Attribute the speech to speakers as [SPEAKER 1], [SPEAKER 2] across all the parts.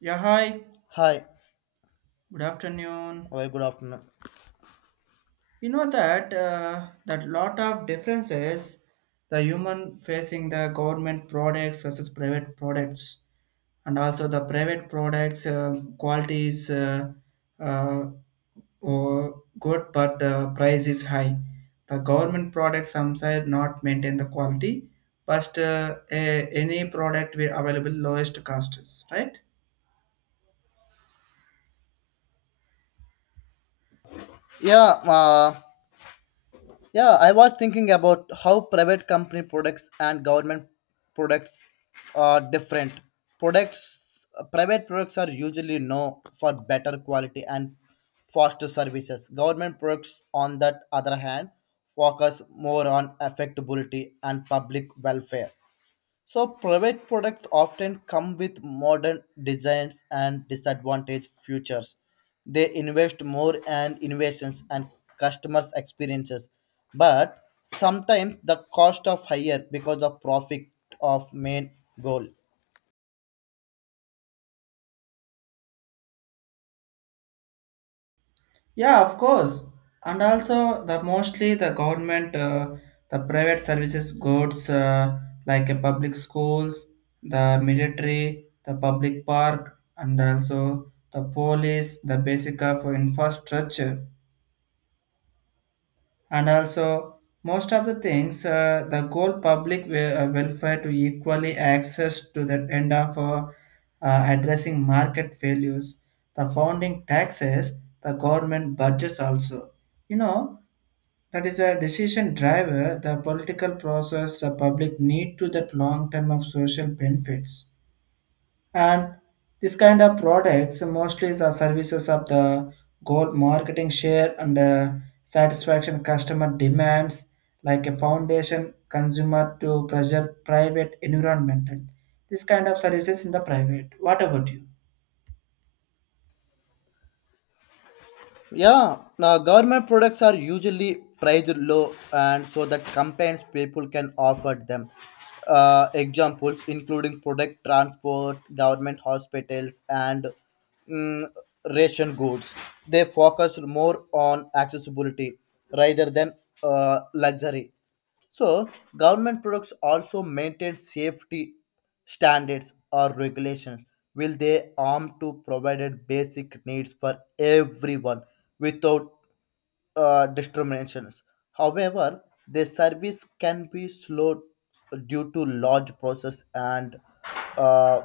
[SPEAKER 1] Yeah, hi.
[SPEAKER 2] Hi,
[SPEAKER 1] Good afternoon.
[SPEAKER 2] very good afternoon.
[SPEAKER 1] You know that that lot of differences the human facing the government products versus private products, and also the private products quality is uh, or good, but price is high. The government products sometimes not maintain the quality, but a, any product will available lowest costs, right?
[SPEAKER 2] Yeah, uh, yeah, I was thinking about how private company products and government products are different. Products, private products are usually known for better quality and faster services. Government products, on that other hand, focus more on affectability and public welfare. So private products often come with modern designs and disadvantaged features. They invest more in innovations and customers' experiences, but sometimes the cost of higher because the profit of main goal.
[SPEAKER 1] Yeah, of course. And also the mostly the government, the private services goods like public schools, the military, the public park, and also the police, the basic of infrastructure, and also most of the things the goal public welfare to equally access to the end of addressing market failures, the founding taxes, the government budgets also. You know that is a decision driver, the political process, the public need to that long term of social benefits. And this kind of products mostly the services of the gold marketing share and satisfaction customer demands like a foundation consumer to preserve private environment. This kind of services in the private. What about you?
[SPEAKER 2] Yeah, now government products are usually priced low, and so that campaigns people can offer them. Examples including product transport, government hospitals, and mm, ration goods. They focus more on accessibility rather than luxury. So, government products also maintain safety standards or regulations. Will they arm to provide basic needs for everyone without discriminations? However, the service can be slow due to large process and uh,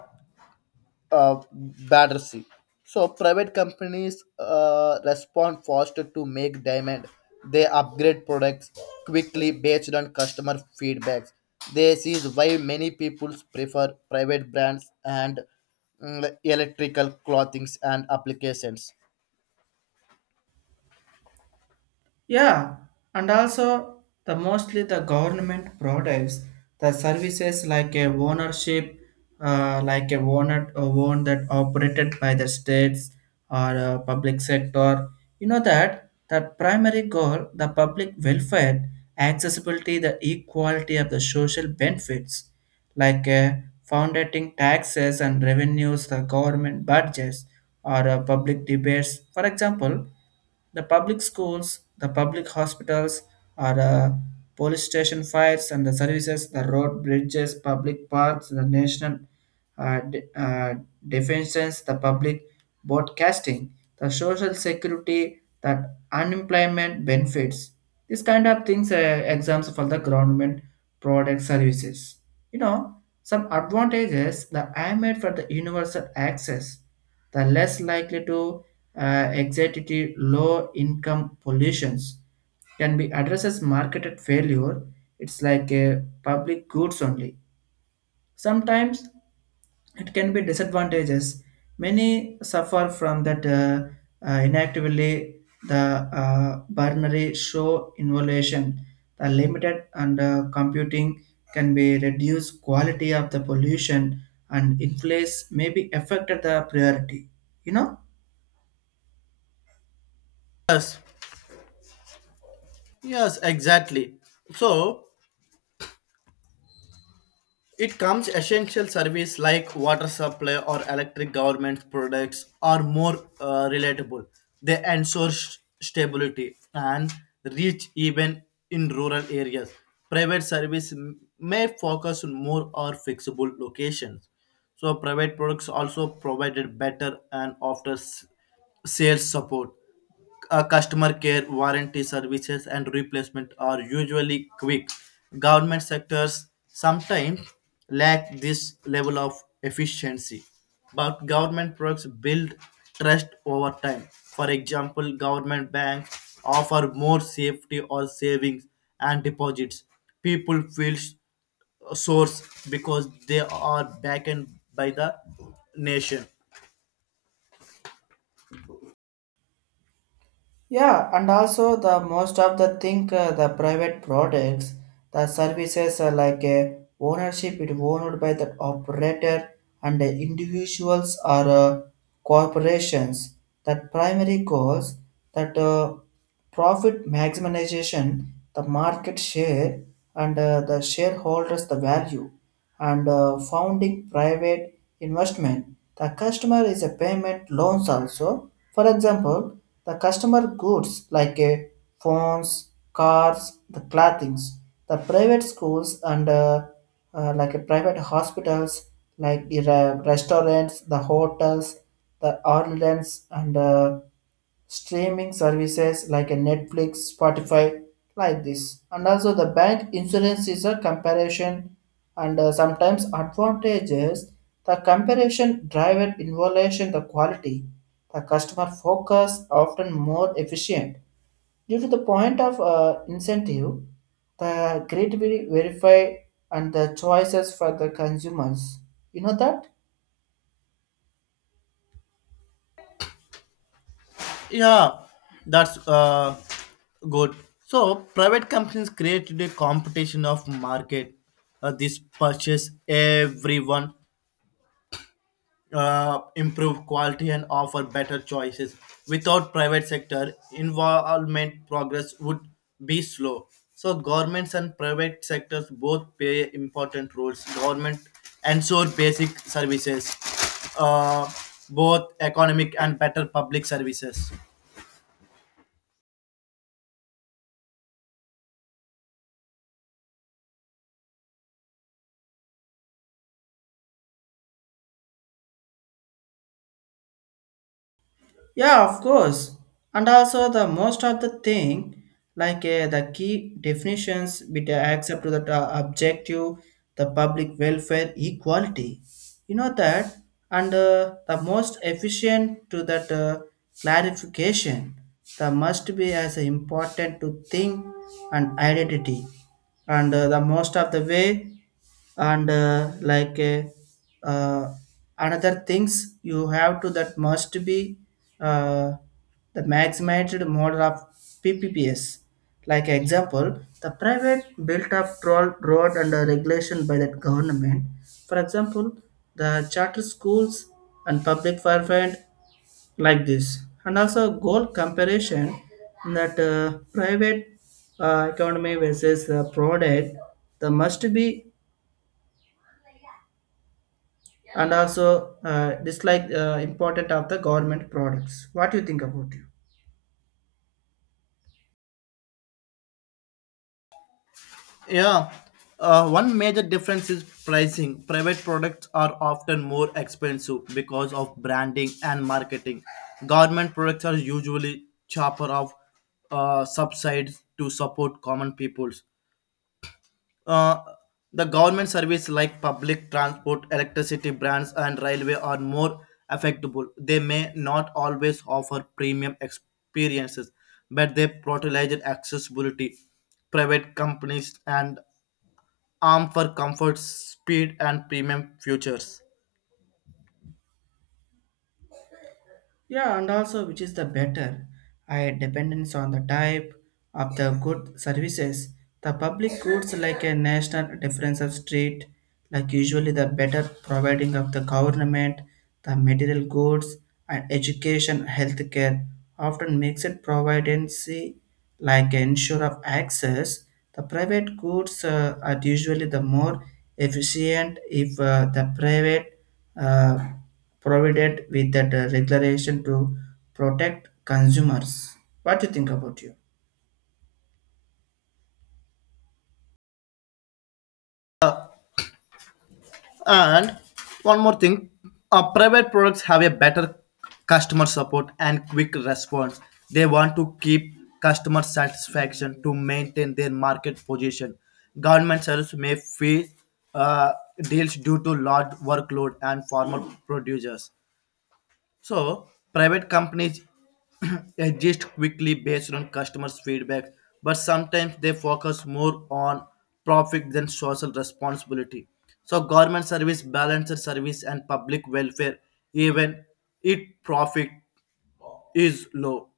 [SPEAKER 2] uh, battersea. So private companies respond faster to make demand. They upgrade products quickly based on customer feedbacks. This is why many people prefer private brands and electrical clothings and applications.
[SPEAKER 1] Yeah, and also the mostly the government products, the services like a ownership, like a owner a own that operated by the states or public sector. You know that the primary goal, the public welfare, accessibility, the equality of the social benefits, like foundating taxes and revenues, the government budgets or public debates. For example the public schools, the public hospitals, or police station fires and the services, the road bridges, public parks, the national uh, de- uh, defenses, the public broadcasting, the social security, that unemployment benefits. These kind of things are exams for the government product services. You know, some advantages the I made for the universal access the less likely to uh, anxiety low income pollutions can be addresses marketed failure, it's like a public goods only, sometimes it can be disadvantages, many suffer from that inactively the binary show involution, the limited and computing, can be reduced quality of the pollution, and inflates may be affected the priority, you know.
[SPEAKER 2] Yes, yes, exactly. So, it comes essential service like water supply or electric government products are more relatable. They ensure stability and reach even in rural areas. Private service may focus on more or fixable locations. So private products also provided better and often sales support, customer care, warranty services, and replacement are usually quick. Government sectors sometimes lack this level of efficiency, but government products build trust over time. For example, government banks offer more safety or savings and deposits. People feel source because they are backed by the nation.
[SPEAKER 1] Yeah, and also the most of the think the private products, the services are like a ownership it owned by the operator and the individuals or corporations. That primary goals that profit maximization, the market share and the shareholders the value and founding private investment. The customer is a payment loans also. For example, the customer goods like a phones, cars, the clothings, the private schools and like a private hospitals, like the restaurants, the hotels, the ordinance and streaming services like a Netflix, Spotify, like this. And also the bank insurance is a comparison and sometimes advantages. The comparison driver evaluation the quality, the customer focus often more efficient. Due to the point of incentive, the grid will verify and the choices for the consumers. You know that?
[SPEAKER 2] Yeah, that's good. So private companies created a competition of market. This purchase everyone improve quality and offer better choices. Without private sector involvement, progress would be slow. So governments and private sectors both play important roles. Government ensure basic services, uh, both economic and better public services.
[SPEAKER 1] Yeah, of course. And also the most of the thing, like the key definitions, with accept to that objective, the public welfare, equality. You know that, and the most efficient to that clarification, the must be as important to think and identity, and the most of the way and like uh, another things you have to that must be uh, the maximized model of PPPS. Like example, the private built up troll road under regulation by the government. For example, the charter schools and public fervent like this. And also goal comparison that private economy versus the product, the must be and also dislike important of the government products, what do you think about you?
[SPEAKER 2] Yeah. One major difference is pricing. Private products are often more expensive because of branding and marketing. Government products are usually cheaper of subsidies to support common peoples. Uh, the government service like public transport, electricity brands, and railway are more affectable. They may not always offer premium experiences, but they prioritize accessibility private companies and armed for comfort, speed, and premium futures.
[SPEAKER 1] Yeah, and also which is the better. I dependence on the type of the good services. The public goods like a national difference of street, like usually the better providing of the government, the material goods and education, healthcare often makes it providency like ensure of access. The private goods are usually the more efficient if the private uh, provided with that regulation to protect consumers. What do you think about you?
[SPEAKER 2] And one more thing, private products have a better customer support and quick response. They want to keep customer satisfaction to maintain their market position. Government service may face uh, deals due to large workload and former producers. So private companies adjust quickly based on customers' feedback, but sometimes they focus more on profit than social responsibility. So government service balances service and public welfare even if profit is low.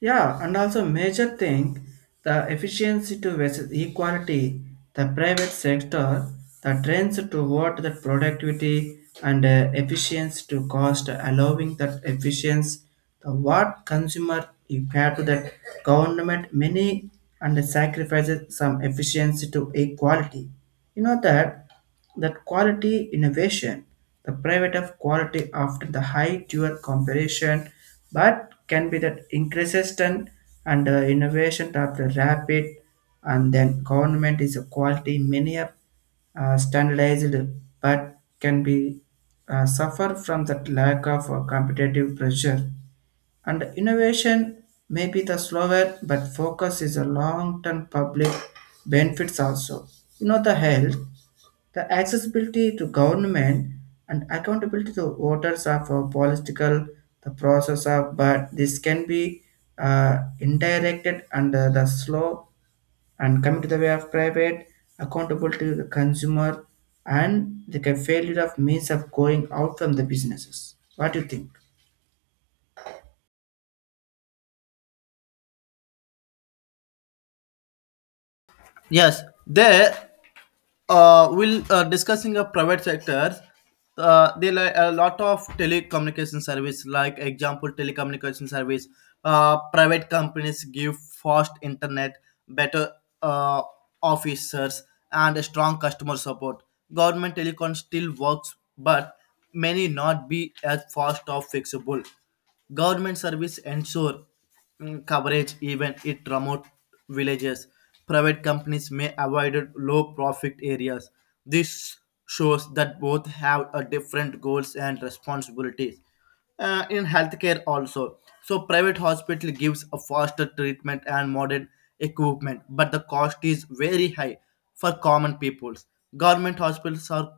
[SPEAKER 1] Yeah, and also major thing, the efficiency to versus equality, the private sector, the trends toward the productivity and efficiency to cost, allowing that efficiency, the what consumer you pay to that government many and sacrifices some efficiency to equality. You know that that quality innovation, the private of quality after the high dual comparison, but can be that increases and and innovation after rapid, and then government is a quality many of standardized, but can be suffer from that lack of competitive pressure and innovation may be the slower, but focus is a long-term public benefits also. You know the health, the accessibility to government and accountability to voters of a political the process of, but this can be indirected under the slow and coming to the way of private accountability to the consumer and the failure of means of going out from the businesses, what do you think?
[SPEAKER 2] Yes, they will Discussing a private sector. They like a lot of telecommunication service, like example telecommunication service. Private companies give fast internet, better uh, officers, and a strong customer support. Government telecom still works, but many not be as fast or fixable. Government service ensure coverage even in remote villages. Private companies may avoid low profit areas. This shows that both have a different goals and responsibilities. In healthcare also. So private hospital gives a faster treatment and modern equipment, but the cost is very high for common peoples. Government hospitals are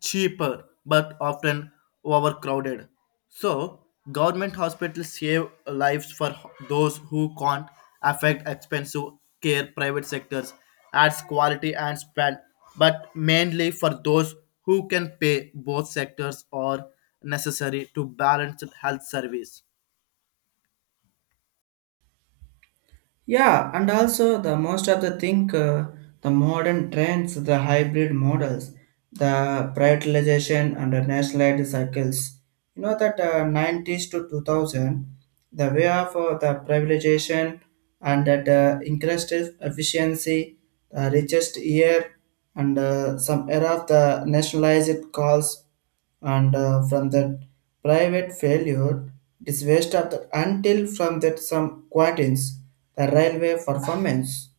[SPEAKER 2] cheaper but often overcrowded. So, government hospitals save lives for those who can't afford expensive care. Private sectors adds quality and span, but mainly for those who can pay. Both sectors are necessary to balance health service.
[SPEAKER 1] Yeah, and also the most of the think the modern trends, the hybrid models, the privatization and the nationalized cycles. You know that nineties to 2000, the way of the privatization and that increased efficiency, the richest year and some era of the nationalized calls and from that private failure, it is waste of the until from that some quarters the railway performance.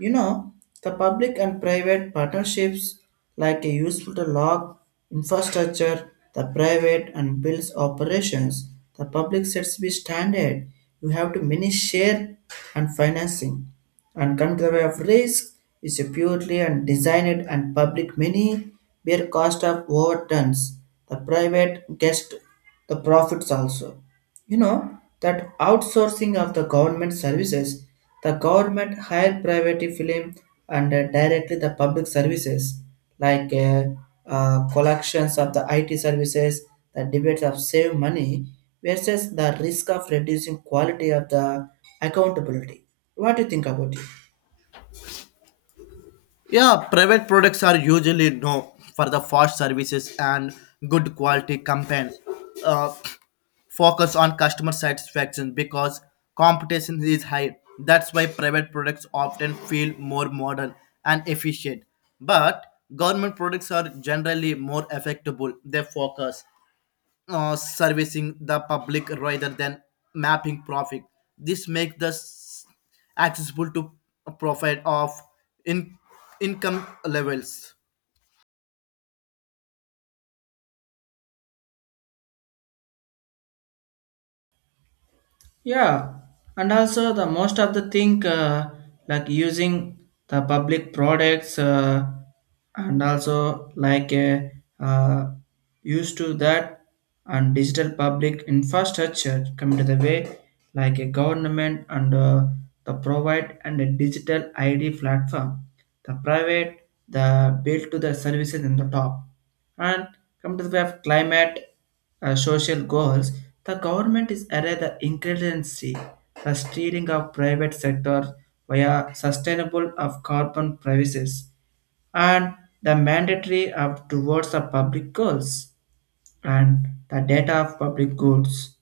[SPEAKER 1] You know, the public and private partnerships like a useful to log infrastructure, the private and builds operations, the public sets be standard. You have to mini share and financing. And control of risk is a purely and designed and public mini bear cost of overturns. The private gets the profits also. You know that outsourcing of the government services, the government hire private film and directly the public services like collections of the IT services, the debates of save money versus the risk of reducing quality of the accountability. What do you think about it?
[SPEAKER 2] Yeah, private products are usually known for the fast services and good quality campaigns. Uh, Focus on customer satisfaction because competition is high. That's why private products often feel more modern and efficient. But government products are generally more affectable. They focus servicing the public rather than mapping profit. This makes the accessible to profit of in income levels.
[SPEAKER 1] Yeah, and also the most of the thing like using the public products and also like uh, used to that and digital public infrastructure come to the way like a government and the provide and a digital ID platform, the private, the build to the services in the top, and come to the way of climate social goals, the government is array the increasingly the steering of private sector via sustainable of carbon prices and the mandatory of towards the public goals and the data of public goods.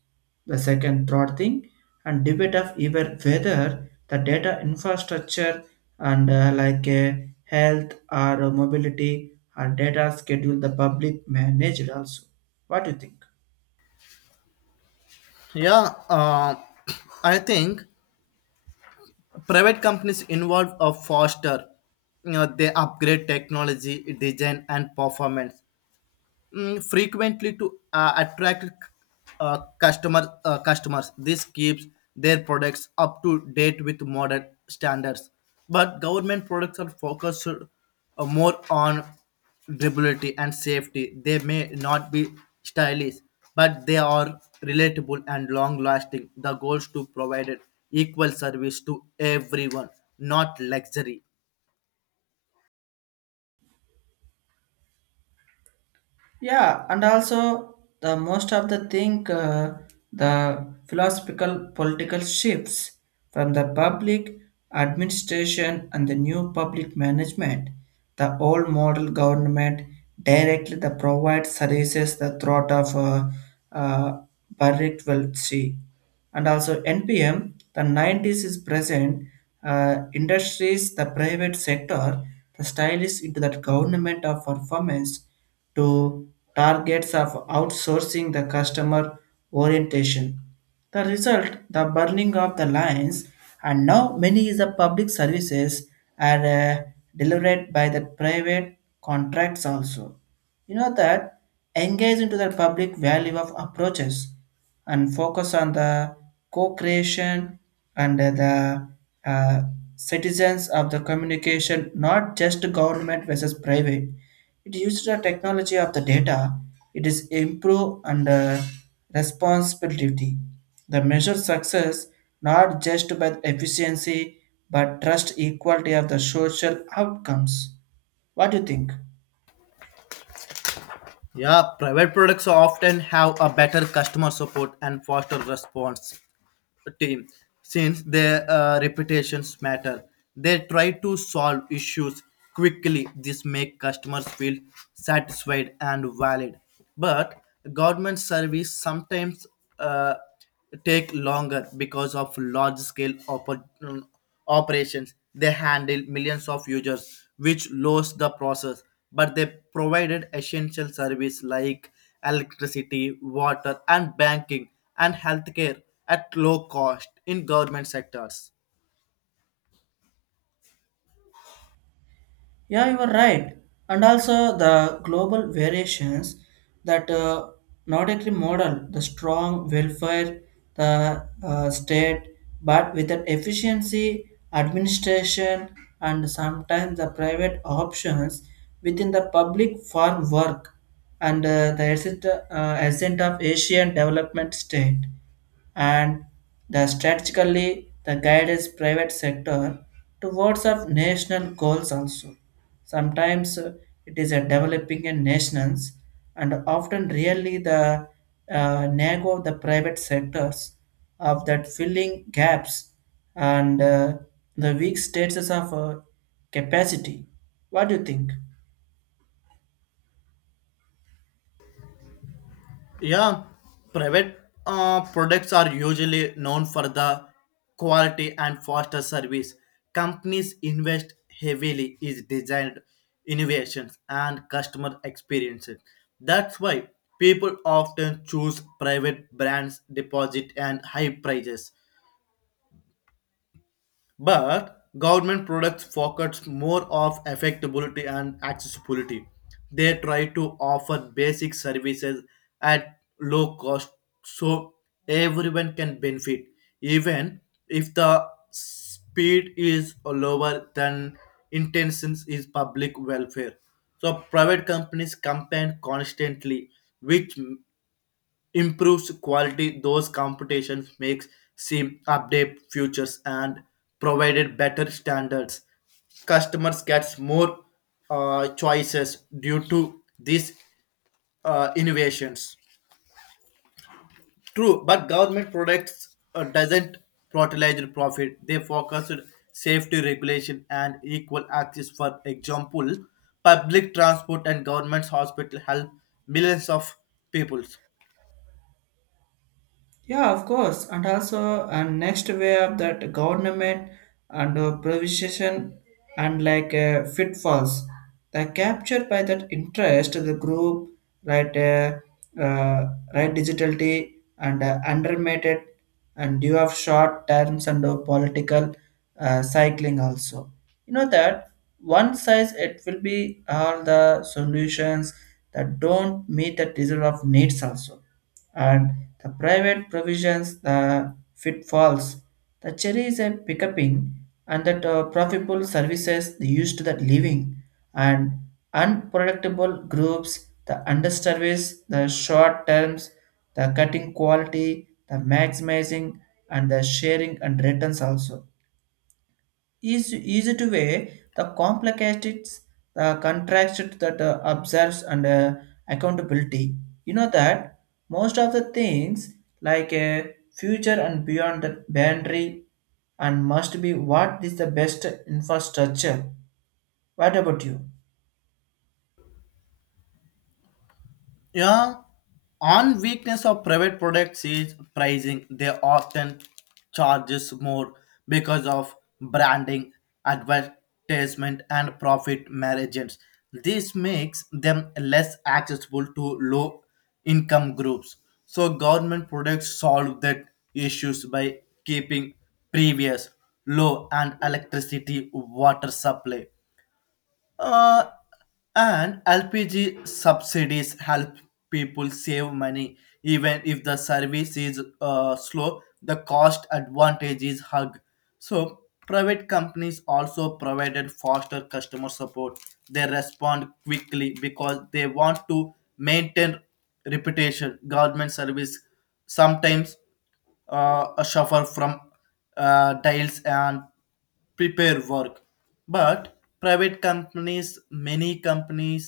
[SPEAKER 1] The second, third thing, and debate of either whether the data infrastructure and like health or mobility or data schedule the public managed also. What do you think?
[SPEAKER 2] Yeah, I think private companies involved are faster. You know, they upgrade technology, design, and performance. Frequently to attract customers. This keeps their products up to date with modern standards. But government products are focused more on durability and safety. They may not be stylish, but they are relatable and long-lasting. The goal is to provide equal service to everyone, not luxury.
[SPEAKER 1] Yeah, and also the most of the thing the philosophical political shifts from the public administration and the new public management. The old model government directly the provide services the throat of uh, Barrett will see and also NPM, the nineties is present, industries, the private sector, the stylish into that government of performance to targets of outsourcing the customer orientation. The result, the burning of the lines, and now many is the public services are delivered by the private contracts also. You know that engage into the public value of approaches and focus on the co-creation and the uh, citizens of the communication, not just government versus private. It uses the technology of the data. It is improve and responsibility. The measure success not just by efficiency but trust equality of the social outcomes. What do you think?
[SPEAKER 2] Yeah, private products often have a better customer support and faster response team, since their reputations matter, they try to solve issues quickly. This make customers feel satisfied and valid, but government service sometimes uh, take longer because of large scale opportunities operations. They handled millions of users which lowers the process, but they provided essential service like electricity, water, and banking, and healthcare at low cost in government sectors.
[SPEAKER 1] Yeah, you are right. And also the global variations that Nordic model, the strong welfare, the state, but with an efficiency, administration, and sometimes the private options within the public farm work and the asset, ascent of Asian development state and the strategically the guidance private sector towards of national goals also. Sometimes it is a developing and nations, and often really the nag of the private sectors of that filling gaps and the weak status of capacity. What do you think?
[SPEAKER 2] Yeah, private products are usually known for the quality and faster service. Companies invest heavily in design innovations and customer experiences. That's why people often choose private brands, deposit, and high prices, but government products focus more of affordability and accessibility. They try to offer basic services at low cost, so everyone can benefit even if the speed is lower than intentions is public welfare. So private companies compete constantly, which improves quality. Those competitions makes seem update futures and provided better standards. Customers gets more choices due to these innovations, true, but government products doesn't prioritize profit. They focus on safety regulation and equal access. For example, public transport and government's hospital help millions of people.
[SPEAKER 1] Yeah, of course. And also, and next way of that government and provision and like pitfalls, they captured by that interest of the group, right, uh, right, digitality and undermated and due of short terms and political cycling also. You know that one size it will be all the solutions that don't meet the desire of needs also, and the private provisions the pitfalls the cherry is a picking and that profitable services used to that living and unpredictable groups the underservice the short terms the cutting quality the maximizing and the sharing and returns also is easy to weigh the complicated the contract that observes and accountability, you know that most of the things like a future and beyond the boundary and must be what is the best infrastructure, what about you?
[SPEAKER 2] Yeah, on weakness of private products is pricing. They often charges more because of branding, advertisement, and profit margins. This makes them less accessible to low income groups. So government products solve that issues by keeping previous low, and electricity water supply uh, and LPG subsidies help people save money even if the service is slow. The cost advantage is hug. So private companies also provided faster customer support. They respond quickly because they want to maintain reputation. Government service sometimes suffer from delays and prepare work, but private companies, many companies,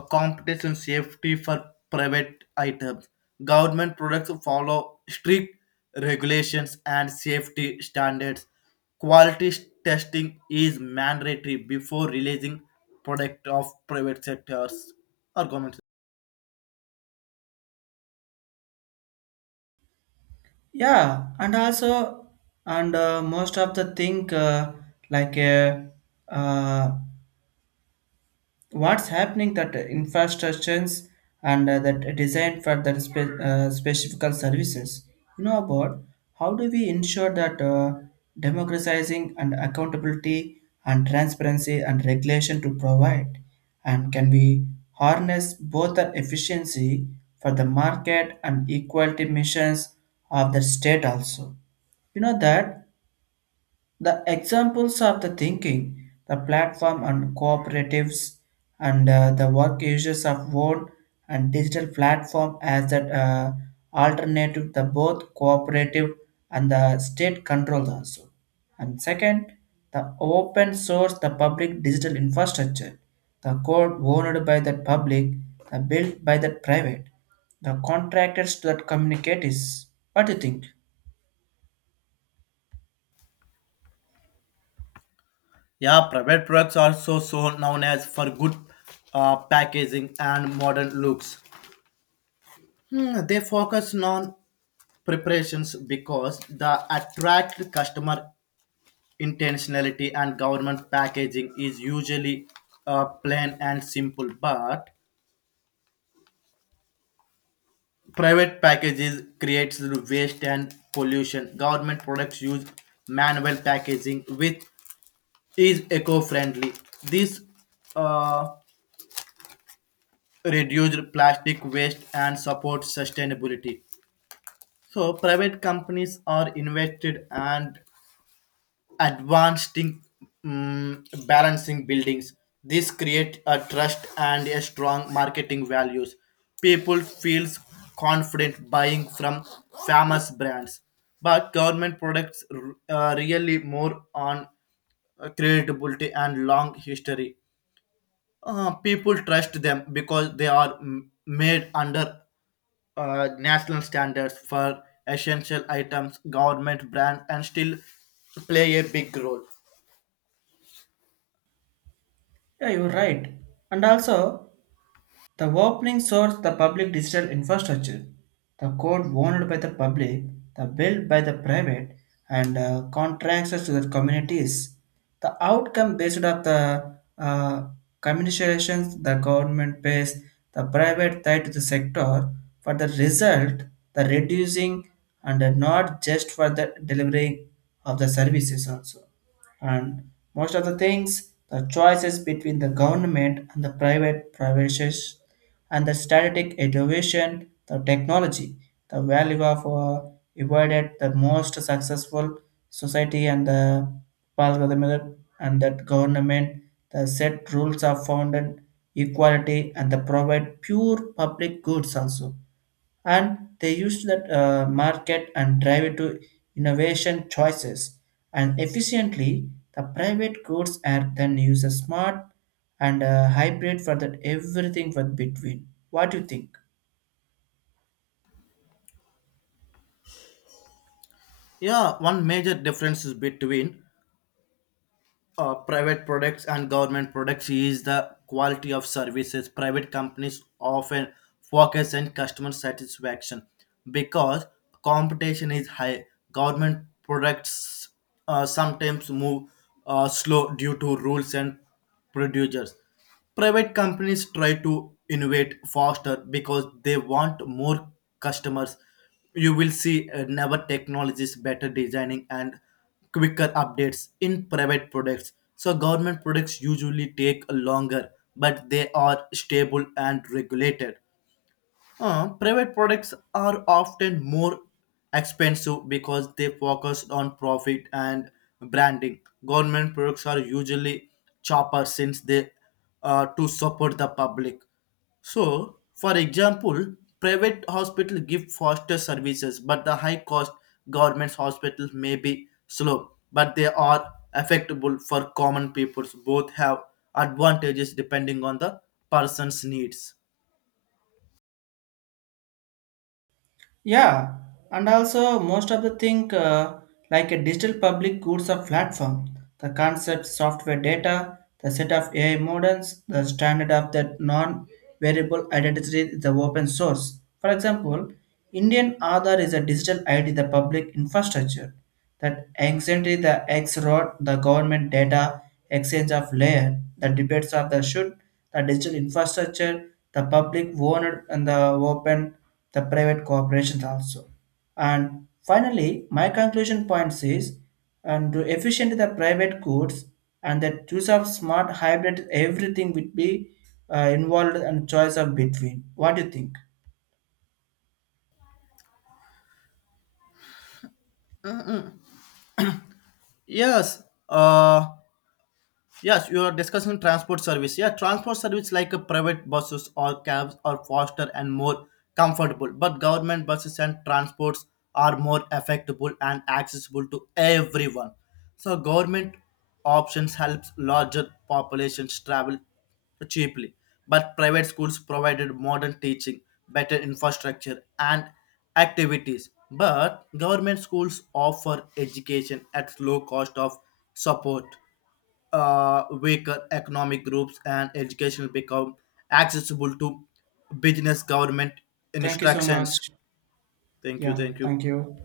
[SPEAKER 2] a competition safety for private items. Government products follow strict regulations and safety standards. Quality testing is mandatory before releasing product of private sectors or government.
[SPEAKER 1] Yeah, and also and most of the thing like uh, what's happening that infrastructures and that design for that specific services, you know about how do we ensure that democratizing and accountability and transparency and regulation to provide and can we harness both the efficiency for the market and equality missions of the state also. You know that the examples of the thinking, the platform and cooperatives, and the work users of one and digital platform as that alternative, the both cooperative and the state controlled also. And second, the open source, the public digital infrastructure, the code owned by the public, the built by the private, the contractors that communicate is. What do you think?
[SPEAKER 2] Yeah, private products are also so known as for good packaging and modern looks. Hmm, they focus on preparations because the attract customer intentionality, and government packaging is usually plain and simple, but private packages creates waste and pollution. Government products use manual packaging which is eco-friendly. This uh, reduces plastic waste and supports sustainability. So private companies are invested and advancing balancing buildings. This create a trust and a strong marketing values. People feels confident buying from famous brands, but government products really more on credibility and long history. People trust them because they are made under national standards for essential items. Government brand and still play a big role.
[SPEAKER 1] Yeah, you're right. And also, the opening source the public digital infrastructure, the code owned by the public, the built by the private, and contracts to the communities. The outcome based on the communications the government pays, the private tied to the sector for the result, the reducing and not just for the delivering of the services also, and most of the things the choices between the government and the private privations and the static innovation the technology the value of avoided the most successful society and the algorithm and that government the set rules are founded equality and the provide pure public goods also and they use that market and drive it to innovation choices and efficiently the private goods are then used a smart and hybrid for that everything for between, what do you think?
[SPEAKER 2] Yeah, one major difference is between private products and government products is the quality of services. Private companies often focus on customer satisfaction because competition is high. Government products sometimes move slow due to rules and producers. Private companies try to innovate faster because they want more customers. You will see never technologies, better designing, and quicker updates in private products. So government products usually take longer, but they are stable and regulated. Private products are often more expensive because they focus on profit and branding. Government products are usually cheaper since they to support the public. So, for example, private hospital give faster services, but the high cost government's hospitals may be slow, but they are affectable for common people. Both have advantages depending on the person's needs.
[SPEAKER 1] Yeah, and also most of the thing like a digital public goods or platform, the concept software data, the set of AI models, the standard of the non-variable identity is the open source. For example, Indian Aadhaar is a digital ID, the public infrastructure that anciently the X wrote the government data exchange of layer, the debates of the should, the digital infrastructure, the public owned and the open, the private corporations also. And finally, my conclusion points is and to efficiently the private goods and the use of smart hybrid everything would be involved and choice of between. What do you think?
[SPEAKER 2] Yes, uh, Yes, you are discussing transport service. Yeah, transport service like a private buses or cabs are faster and more comfortable, but government buses and transports are more affordable and accessible to everyone. So government options helps larger populations travel cheaply, but private schools provided modern teaching, better infrastructure, and activities. But government schools offer education at low cost of support weaker economic groups, and education become accessible to business government
[SPEAKER 1] Thank you so much.
[SPEAKER 2] instructions. Thank you,
[SPEAKER 1] Yeah,
[SPEAKER 2] thank you.
[SPEAKER 1] thank you.